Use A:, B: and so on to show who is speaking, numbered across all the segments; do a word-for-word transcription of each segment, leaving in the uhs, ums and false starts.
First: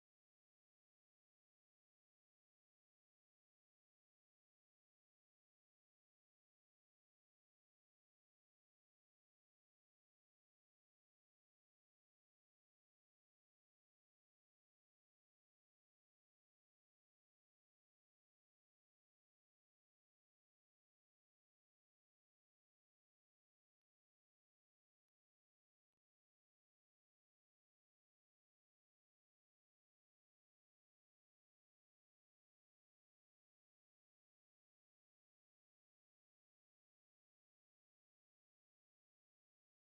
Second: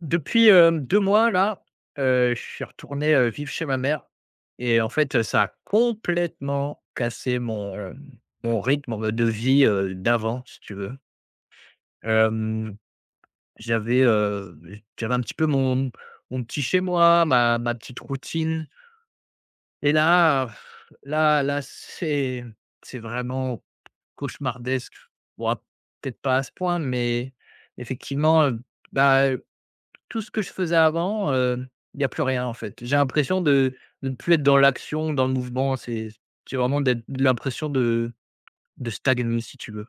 A: Depuis, hem, 2 mois là, heu, je suis retourné, heu, vivre chez ma mère et en fait, ça a complètement cassé mon, hem, mon rythme de vie, heu, d'avant, si tu veux. Hem, j'avais, heu, j'avais un petit peu mon mon petit chez moi, ma ma petite routine et là, euh, là là, c'est c'est vraiment cauchemardesque. Bon, peut-être pas à ce point, mais effectivement, bah tout ce que je faisais avant, heu, il y a plus rien en fait. J'ai l'impression de de ne plus être dans l'action, dans le mouvement, c'est j'ai vraiment d'être l'impression de de stagner si tu veux.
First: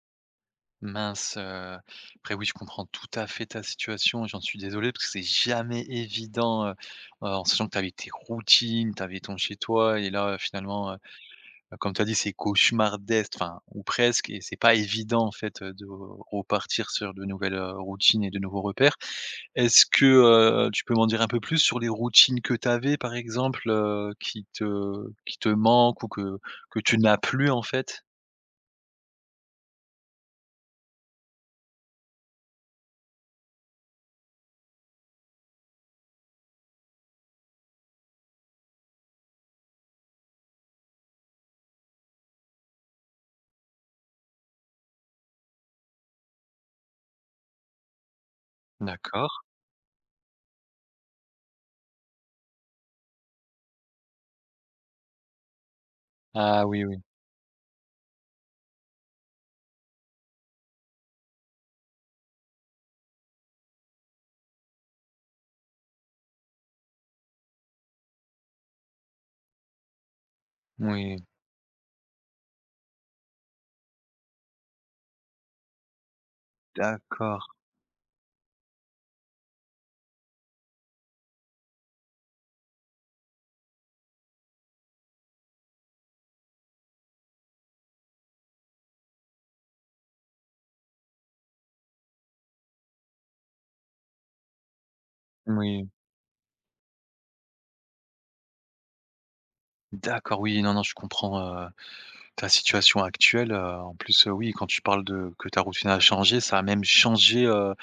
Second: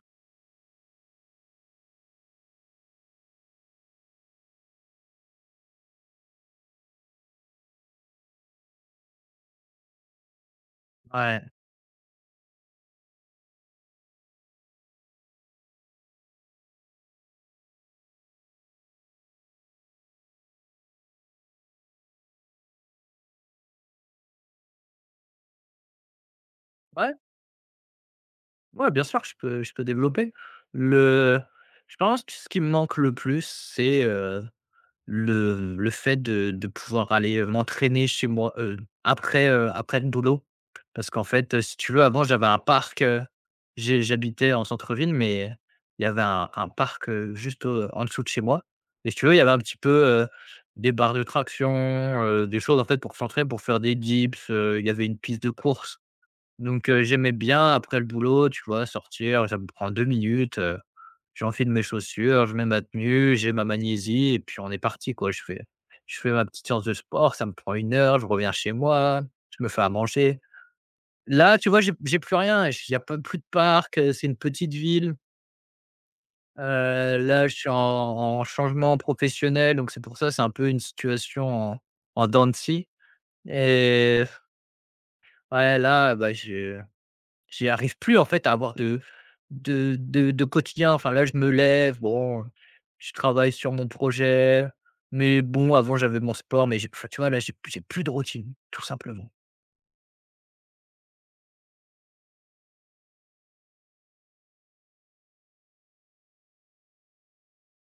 B: Mince, heu, après oui, je comprends tout à fait ta situation et j'en suis désolé parce que c'est jamais évident, heu, en sachant que tu avais tes routines, tu avais ton chez toi et là, euh, finalement, heu,
A: Ouais,
B: comme tu as dit, c'est cauchemardesque, enfin ou presque et c'est pas évident, en fait, heu, de repartir sur de nouvelles, heu, routines et de nouveaux repères. Est-ce que, heu, tu peux m'en dire un peu plus sur les routines que tu avais, par exemple, heu, qui te qui te manquent ou que que tu
A: ouais,
B: n'as plus, en fait?
A: ouais, bien sûr, je peux je peux développer. Le Je pense que ce qui me manque le plus, c'est, euh, Le le fait de de pouvoir aller, heu, m'entraîner chez moi, heu, après, heu, après le boulot. Parce qu'en fait, heu, si tu veux, avant, j'avais un parc, heu, j'ai j'habitais en centre-ville, mais il y avait un un parc, heu, juste, heu, en dessous de chez moi. Et si tu
B: D'accord.
A: veux, il y avait un petit peu, heu, des barres de traction, heu, des choses, en fait, pour s'entraîner, pour faire des dips, heu, il y avait une piste de course.
B: Ah oui,
A: Donc
B: oui.
A: heu, j'aimais bien après le boulot, tu vois, sortir, ça me prend deux minutes. J'enfile mes chaussures, je mets ma tenue, j'ai ma magnésie et puis on est parti quoi. Je fais je fais ma petite séance de sport, ça me prend une heure, je reviens chez moi, je me fais à manger.
B: Oui,
A: Là, tu vois, j'ai j'ai plus rien, il y a pas plus de parc, heu, c'est une petite ville. Heu, là,
B: d'accord.
A: je suis en en changement professionnel, donc c'est pour ça, c'est un peu une situation en en dents de scie. Et ouais, là, bah, j'ai j'y arrive plus en fait à avoir de de de de quotidien. Enfin là, je me lève, bon, je travaille sur mon projet, mais bon,
B: Oui.
A: avant j'avais mon sport, mais j'ai enfin, tu vois, là, j'ai plus j'ai plus de routine, tout simplement.
B: D'accord, oui, non, non, je comprends, heu, ta situation actuelle, heu, en plus, heu, oui, quand tu parles de que ta routine a changé, ça a même changé, heu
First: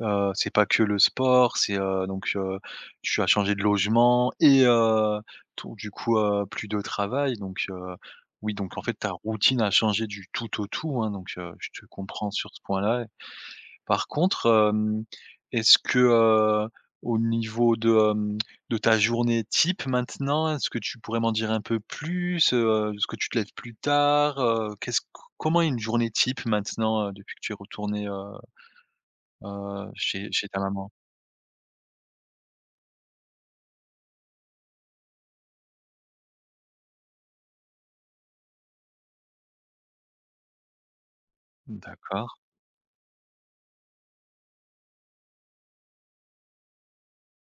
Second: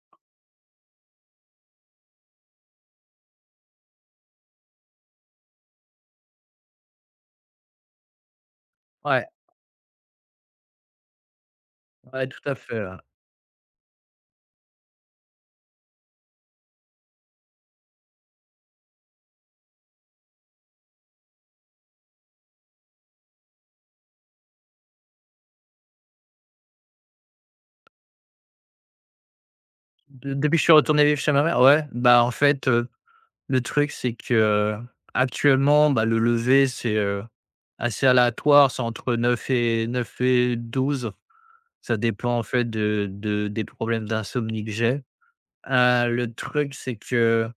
B: heu, c'est pas que le sport, c'est, heu, donc, heu, tu as changé de logement et heu, ton du coup, heu, plus de travail donc, heu, oui, donc en fait ta
A: Ouais,
B: routine a changé du tout au tout, hein, donc, heu, je te
A: ouais,
B: comprends
A: tout
B: sur
A: à
B: ce
A: fait, ouais.
B: point-là. Par contre, hem, est-ce que, heu, au niveau de, hem, de ta journée type maintenant, est-ce que tu pourrais m'en dire un peu plus? Heu, est-ce que tu te lèves plus tard? Heu, qu'est-ce c Comment est une journée type maintenant, heu, depuis que tu es retournée, heu heu, chez
A: De
B: chez
A: Depuis que
B: ta
A: je suis
B: maman?
A: retourné vivre chez ma mère, ouais, bah, en fait, heu, le truc c'est que, euh, actuellement, bah, le lever c'est, heu, assez aléatoire, c'est entre neuf et neuf et douze. Ça
B: D'accord.
A: dépend en fait de de des problèmes d'insomnie que j'ai. Heu, le truc c'est que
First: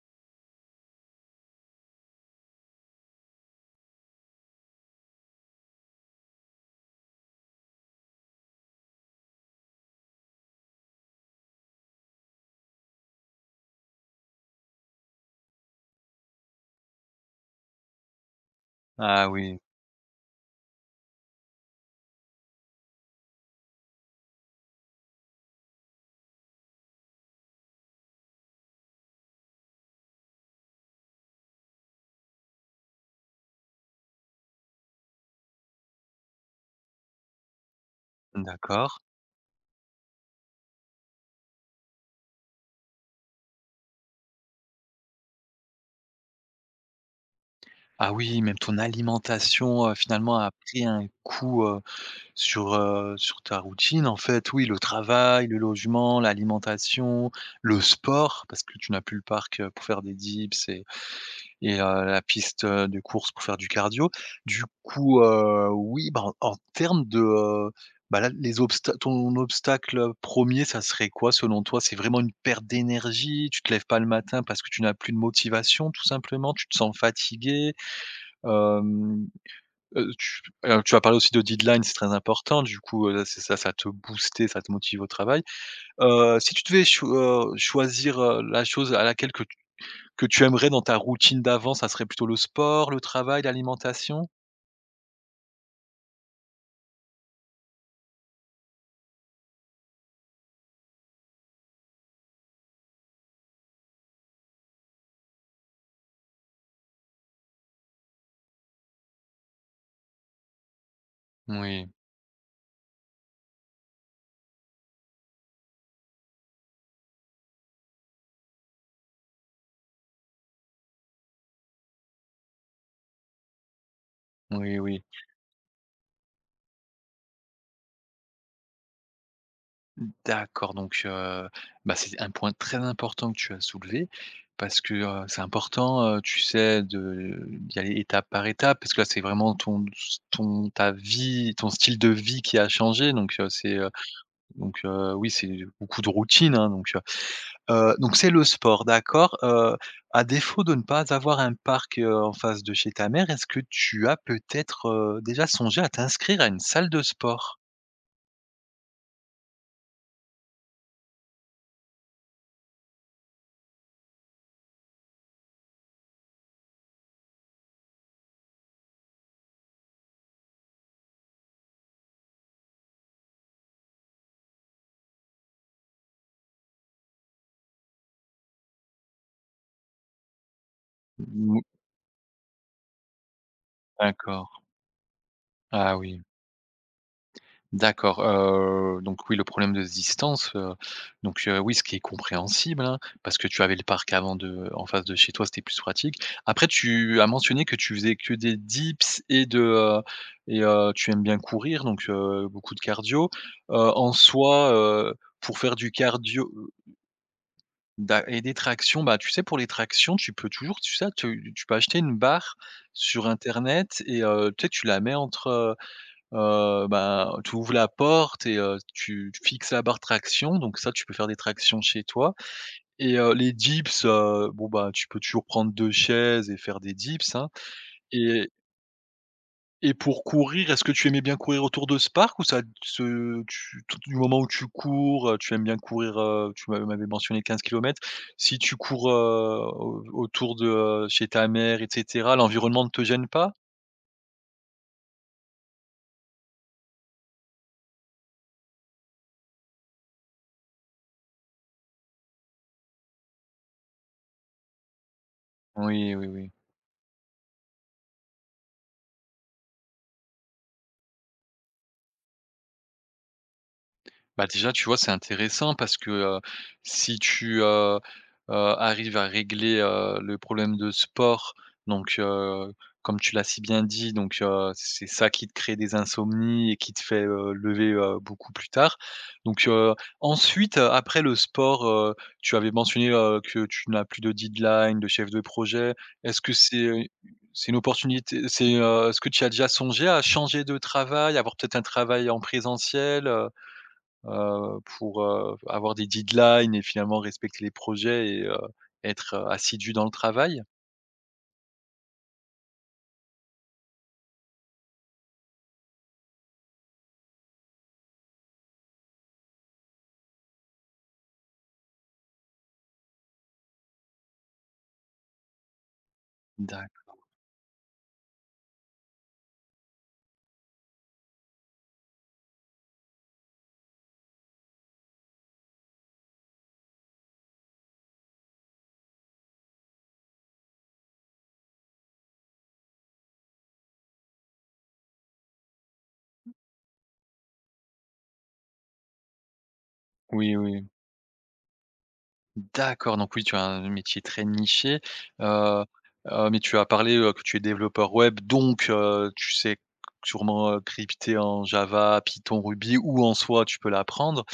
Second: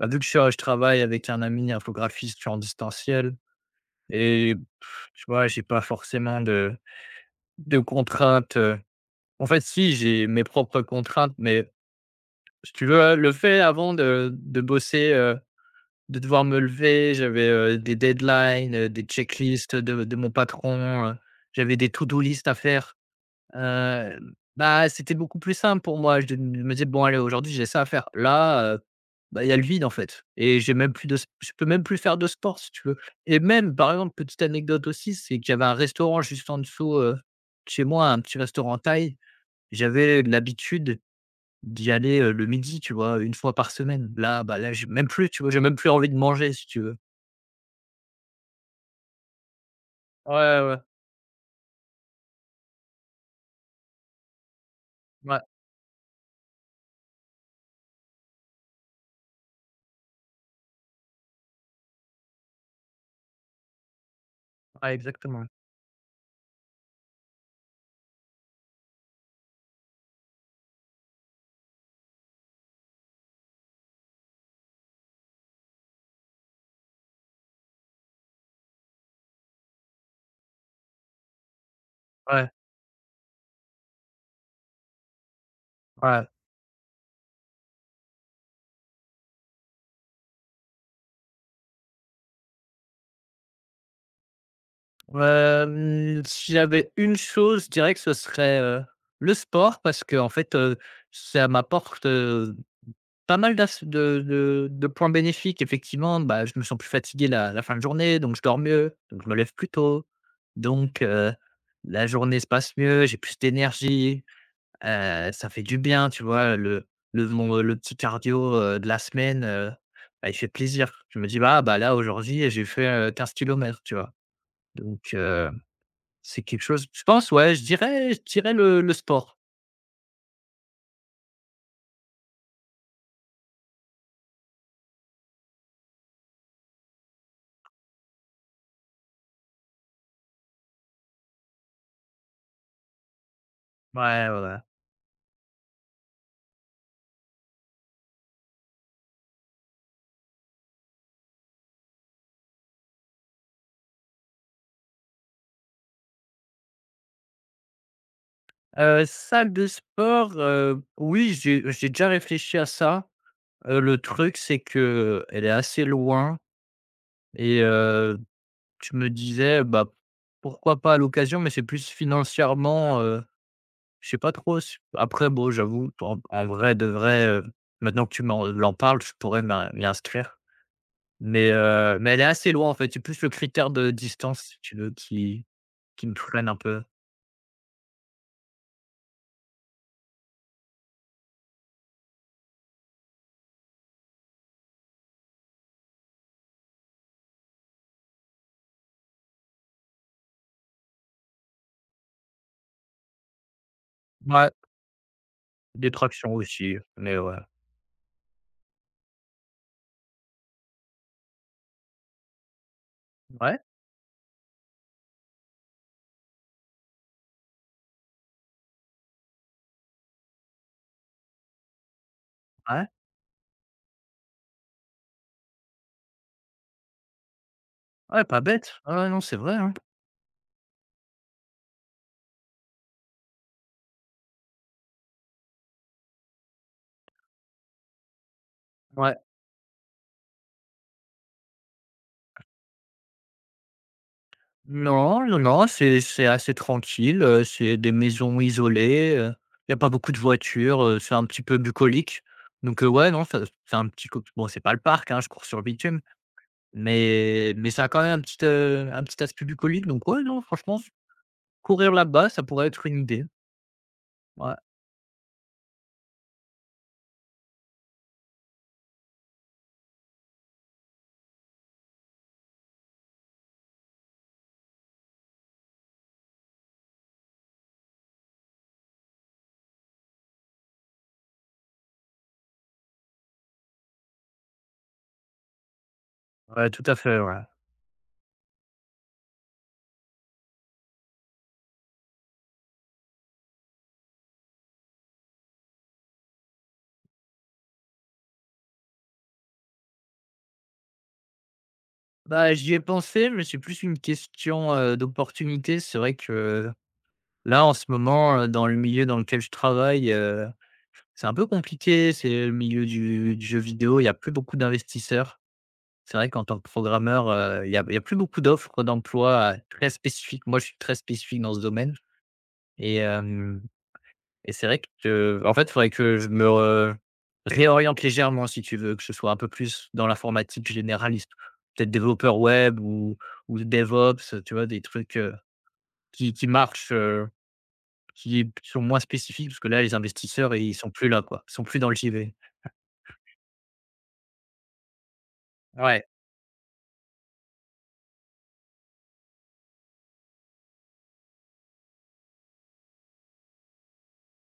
A: bah, vu que je suis, je travaille avec un ami infographiste, je suis en distanciel. Et pff, tu vois, j'ai pas forcément de de contraintes, heu, en fait, si, j'ai mes propres contraintes, mais si tu veux, heu, le fait avant de de bosser, heu, de devoir me lever, j'avais, heu, des deadlines, heu, des
B: Ah oui,
A: checklists de de mon patron, heu, j'avais des to do list à faire, heu, bah, c'était beaucoup plus simple pour moi. Je me disais: «Bon allez, aujourd'hui, j'ai ça à faire». Là, bah, il y a le vide, en fait, et j'ai même plus de je peux même plus faire de sport, si tu veux. Et même, par exemple, petite anecdote aussi, c'est que j'avais un restaurant juste en dessous, heu, de chez moi, un petit restaurant
B: d'accord.
A: thaï. J'avais l'habitude d'y aller, heu, le midi, tu vois? Une fois par semaine. Là, bah, là, j'ai même plus, tu vois? J'ai même plus envie de manger, si tu veux.
B: Ah oui, même ton alimentation, heu,
A: Ouais,
B: finalement a
A: ouais,
B: pris un coup, heu Sur, heu, sur ta routine, en fait, oui, le
A: ouais,
B: travail, le logement, l'alimentation, le sport, parce que tu n'as plus le parc, heu, pour faire des dips et et heu, la piste, heu, de course pour faire du cardio. Du
A: ouais,
B: coup,
A: exactement.
B: heu, oui, bah, en en termes de, heu, bah, là, les obsta ton obstacle, premier ça serait quoi selon toi? C'est vraiment une perte d'énergie? Tu te lèves pas le matin parce que tu n'as plus de motivation tout simplement? Tu te sens fatigué? Heu, tu Alors tu as parlé aussi de deadline, c'est très
A: Ouais,
B: important, du coup, heu, c'est ça, ça te booster, ça te motive au travail.
A: ouais.
B: Heu, si tu devais cho heu, choisir, heu, la chose à laquelle que tu que tu aimerais dans ta routine d'avant, ça serait plutôt le sport, le travail, l'alimentation?
A: Hem, si j'avais une chose, je dirais que ce serait, heu, le sport parce que en fait, heu, ça m'apporte, heu pas mal d'as de de de points bénéfiques. Effectivement, bah, je me sens plus fatigué la la fin de journée, donc je dors mieux, donc je me lève plus tôt, donc heu,
B: Oui,
A: la journée se passe mieux, j'ai plus d'énergie, heu, ça fait du bien, tu vois? Le le mon le petit cardio, heu, de la semaine, heu, bah, il fait plaisir. Je me dis: «Ah, bah, là aujourd'hui j'ai fait, heu, quinze kilomètres», tu vois?
B: oui,
A: Donc
B: oui.
A: heu, c'est quelque chose je pense, ouais, je dirais je dirais le le sport.
B: D'accord, donc heu, bah, c'est un point très important que tu as soulevé parce que, heu, c'est important, heu, tu sais, de d'y aller étape par étape parce que là, c'est vraiment ton ton ta vie, ton style de vie qui a changé donc heu, c'est, heu,
A: Ouais, ouais, ouais.
B: donc heu, oui, c'est beaucoup de routine, hein, donc heu, heu, donc c'est le sport, d'accord. Heu, à défaut de ne pas avoir un parc, heu, en face de chez ta mère, est-ce que tu as peut-être, heu, déjà songé à t'inscrire à une salle de sport?
A: Heu, salle de sport, heu, oui, j'ai j'ai déjà réfléchi à ça. Heu, le truc, c'est que elle est assez loin et heu, je me disais, bah, pourquoi pas à l'occasion, mais c'est plus financièrement, heu, je sais pas trop s après bon, j'avoue, en en vrai de vrai, heu, maintenant que tu m'en l'en parles, je pourrais m'in m'y inscrire, mais
B: Mmh,
A: heu, mais elle est assez loin, en fait. C'est plus le critère de distance,
B: d'accord.
A: si tu veux, qui
B: Ah
A: qui me
B: oui.
A: freine un peu.
B: D'accord, heu, donc oui, le problème de distance, heu, donc heu, oui, ce qui est compréhensible, hein, parce que tu avais le parc avant de en face de chez toi, c'était plus pratique. Après tu as mentionné que tu faisais que des dips et de, heu et heu, tu aimes bien courir, donc heu, beaucoup de cardio. Heu, en
A: Ouais,
B: soi, heu, pour faire
A: des
B: du
A: tractions
B: cardio, heu,
A: aussi, mais ouais.
B: d'a et des tractions, bah, tu sais, pour les tractions, tu peux toujours tu sais, tu tu peux acheter une barre sur
A: Ouais,
B: internet et heu, tu sais, tu la mets entre, Heu, bah, tu ouvres la porte et heu, tu fixes la barre traction, donc ça, tu peux faire des tractions chez toi
A: ouais.
B: et heu, les dips, heu, bon, bah, tu peux toujours prendre deux chaises et faire des dips, hein
A: Ouais, pas
B: et
A: bête. Ah ouais, non, c'est vrai, hein.
B: et pour courir, est-ce que tu aimais bien courir autour de ce parc ou ça se tu tout du moment où tu cours, heu, tu aimes bien courir, heu, tu m'a m'avais mentionné quinze kilomètres. Si tu cours,
A: Ouais.
B: heu, au autour de, heu, chez ta mère et cetera, l'environnement ne te gêne pas?
A: Non, non, non, c'est c'est assez tranquille, heu, c'est des maisons isolées, il y a pas beaucoup de voitures, heu, c'est un petit peu bucolique. Donc heu, ouais, non, ça c'est un petit co bon, c'est pas le parc, hein, je cours sur le bitume,
B: Oui, oui, oui.
A: mais mais ça a quand même un petit, heu, un petit aspect bucolique. Donc ouais, non, franchement, courir là-bas, ça pourrait être une idée.
B: Bah,
A: Ouais,
B: déjà, tu vois, c'est intéressant parce que, heu, si tu, heu heu, arrives à régler, heu, le problème de sport, donc heu, comme tu l'as si bien dit, donc heu, c'est ça qui te crée des insomnies et qui te fait, heu, lever, heu, beaucoup plus tard, donc heu, ensuite, heu, après le sport, heu, tu avais mentionné, heu, que tu n'as plus de deadline, de chef de projet. Est-ce que
A: ouais,
B: c'est,
A: tout à
B: heu,
A: fait, ouais.
B: c'est une opportunité c'est, heu, est-ce que tu as déjà songé à changer de travail, avoir peut-être un travail en présentiel, heu, pour, heu, avoir des deadlines et finalement respecter les projets et heu, être, heu, assidu dans le travail?
A: Bah, j'y ai pensé, mais c'est plus une question, heu, d'opportunité. C'est vrai que là, en ce moment, heu, dans le milieu dans lequel je travaille, c'est un peu compliqué, c'est le milieu du du jeu vidéo, il y a plus beaucoup d'investisseurs. C'est vrai qu'en tant que
B: D'acc
A: programmeur, heu, il y a il y a plus beaucoup d'offres d'emploi euh, très spécifiques. Moi, je suis très spécifique dans ce domaine et hem et c'est vrai que, en fait, il faudrait que je me re réoriente légèrement si tu veux, que ce soit un peu plus dans l'informatique généraliste. Peut-être développeur web ou ou DevOps, tu vois? Des trucs, heu, qui qui marchent, heu, qui sont moins spécifiques parce que là, les investisseurs,
B: Oui,
A: ils
B: oui.
A: sont plus là, quoi. Ils sont plus dans le J V.
B: D'accord, donc oui, tu as un métier très niché, heu
A: Ouais.
B: heu, mais tu as parlé, heu, que tu es développeur web, donc heu, tu sais sûrement, heu, crypter en Java, Python, Ruby ou en soi tu peux l'apprendre.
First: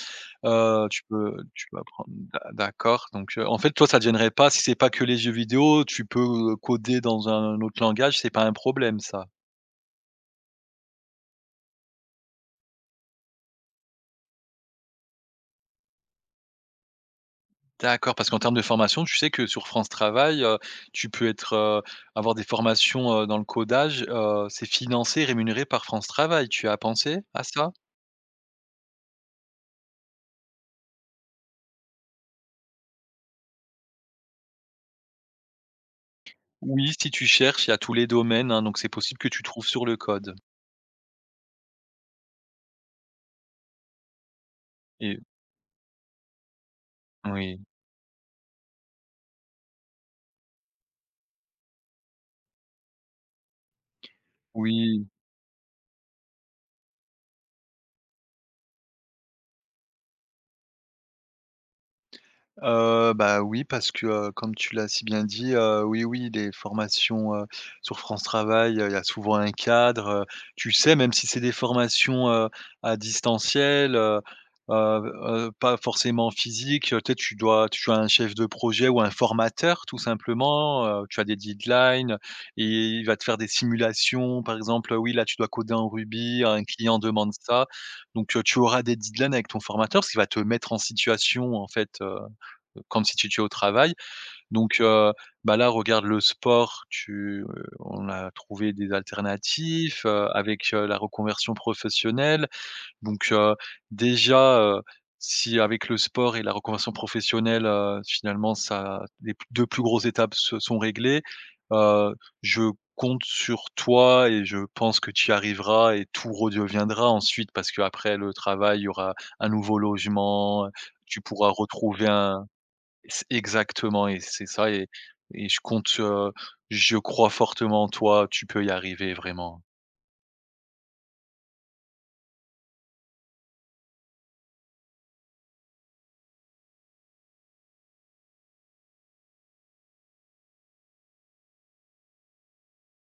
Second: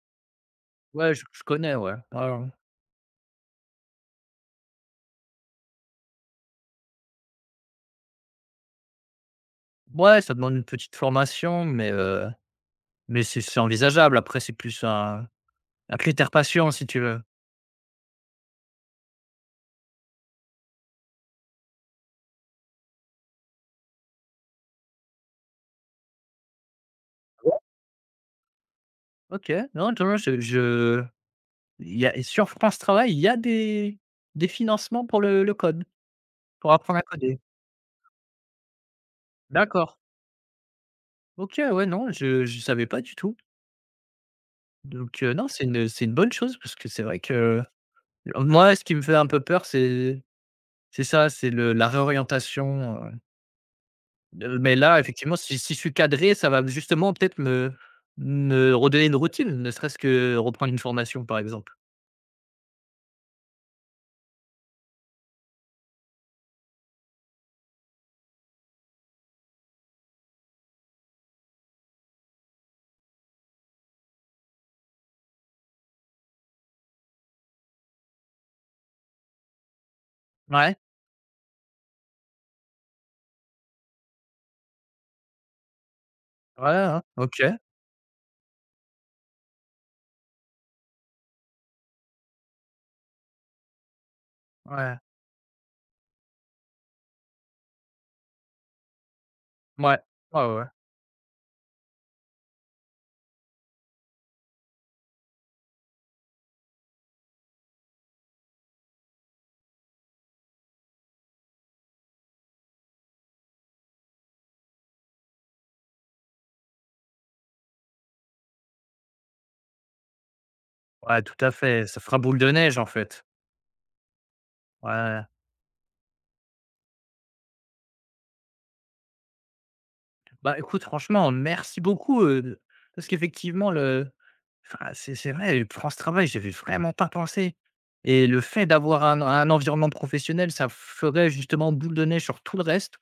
B: Heu, tu
A: Ouais, je
B: peux
A: je
B: tu
A: connais,
B: peux
A: ouais.
B: apprendre
A: Ah
B: d'a
A: ouais.
B: d'accord, donc heu, en fait, toi, ça te gênerait pas si c'est pas que les jeux vidéo. Tu peux, heu, coder dans un autre langage, c'est pas un problème ça?
A: Ouais, ça demande une petite formation, mais heu, mais c'est c'est envisageable. Après, c'est plus un un critère patient, si tu veux.
B: D'accord, parce qu'en termes de formation, tu sais que sur France Travail, heu, tu peux être, heu, avoir des formations, heu, dans le codage, heu, c'est financé, rémunéré par France Travail. Tu as pensé à ça?
A: OK, non, tu vois? Je je Il y a sur France Travail, il y a des des financements pour le le code, pour
B: Oui,
A: apprendre à
B: si tu
A: coder?
B: cherches, il y a tous les domaines, hein, donc c'est possible que tu trouves sur
A: D'accord.
B: le code
A: OK, ouais, non, je je savais pas du tout. Donc
B: et
A: heu, non, c'est une c'est une bonne chose parce que c'est vrai que
B: oui.
A: moi, ce qui me fait un peu peur, c'est c'est ça, c'est le la réorientation, euh, Heu, mais là,
B: Oui.
A: effectivement, si si je suis cadré, ça va justement peut-être me me redonner une routine, ne serait-ce que reprendre une formation, par exemple.
B: Heu, bah, oui, parce que, heu, comme tu l'as si bien dit, heu, oui, oui, les formations, heu, sur France Travail, heu, il y a souvent un cadre, heu, tu sais, même si c'est des formations, heu, à distanciel, heu heu heu, pas forcément physique, heu, tu sais, tu dois tu as un chef de projet ou un formateur tout
A: Ouais,
B: simplement, heu, tu as des deadlines et il va te faire des simulations. Par exemple, oui, là, tu dois coder en Ruby,
A: ouais,
B: un client
A: hein,
B: demande
A: OK,
B: ça. Donc, heu, tu auras des deadlines avec ton formateur, parce qu'il va te mettre en situation, en fait, heu quand si tu tu es au travail. Donc,
A: ouais,
B: heu, bah, là, regarde le sport, tu, heu, on a trouvé des
A: mouais,
B: alternatives heu,
A: ouais, ouais, ouais,
B: avec, heu, la reconversion professionnelle. Donc, heu, déjà, heu, si avec le sport et la reconversion professionnelle, heu, finalement ça les p deux plus grosses étapes se sont réglées, heu, je compte sur toi et je pense que tu y arriveras et tout redeviendra ensuite parce qu'après le travail, il y aura un nouveau logement, tu
A: ouais, tout à
B: pourras
A: fait, ça
B: retrouver
A: fera boule
B: un
A: de neige, en fait.
B: C Exactement et c'est ça et
A: Ouais,
B: et je compte, heu, je crois fortement en toi, tu peux y arriver vraiment, hein.
A: bah, écoute, franchement, merci beaucoup, heu, parce qu'effectivement le enfin, c'est c'est vrai, durant ce travail, j'y vraiment pas pensé et le fait d'avoir un un environnement professionnel, ça ferait justement boule de neige sur tout le reste.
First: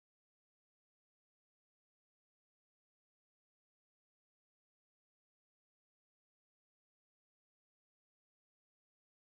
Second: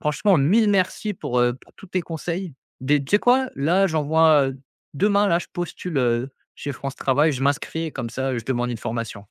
A: Franchement, mille merci pour, heu, pour tous tes conseils. Des Tu sais quoi? Là, j'envoie, heu, demain, là, je postule, heu, chez France Travail, je m'inscris et comme ça, je demande une formation.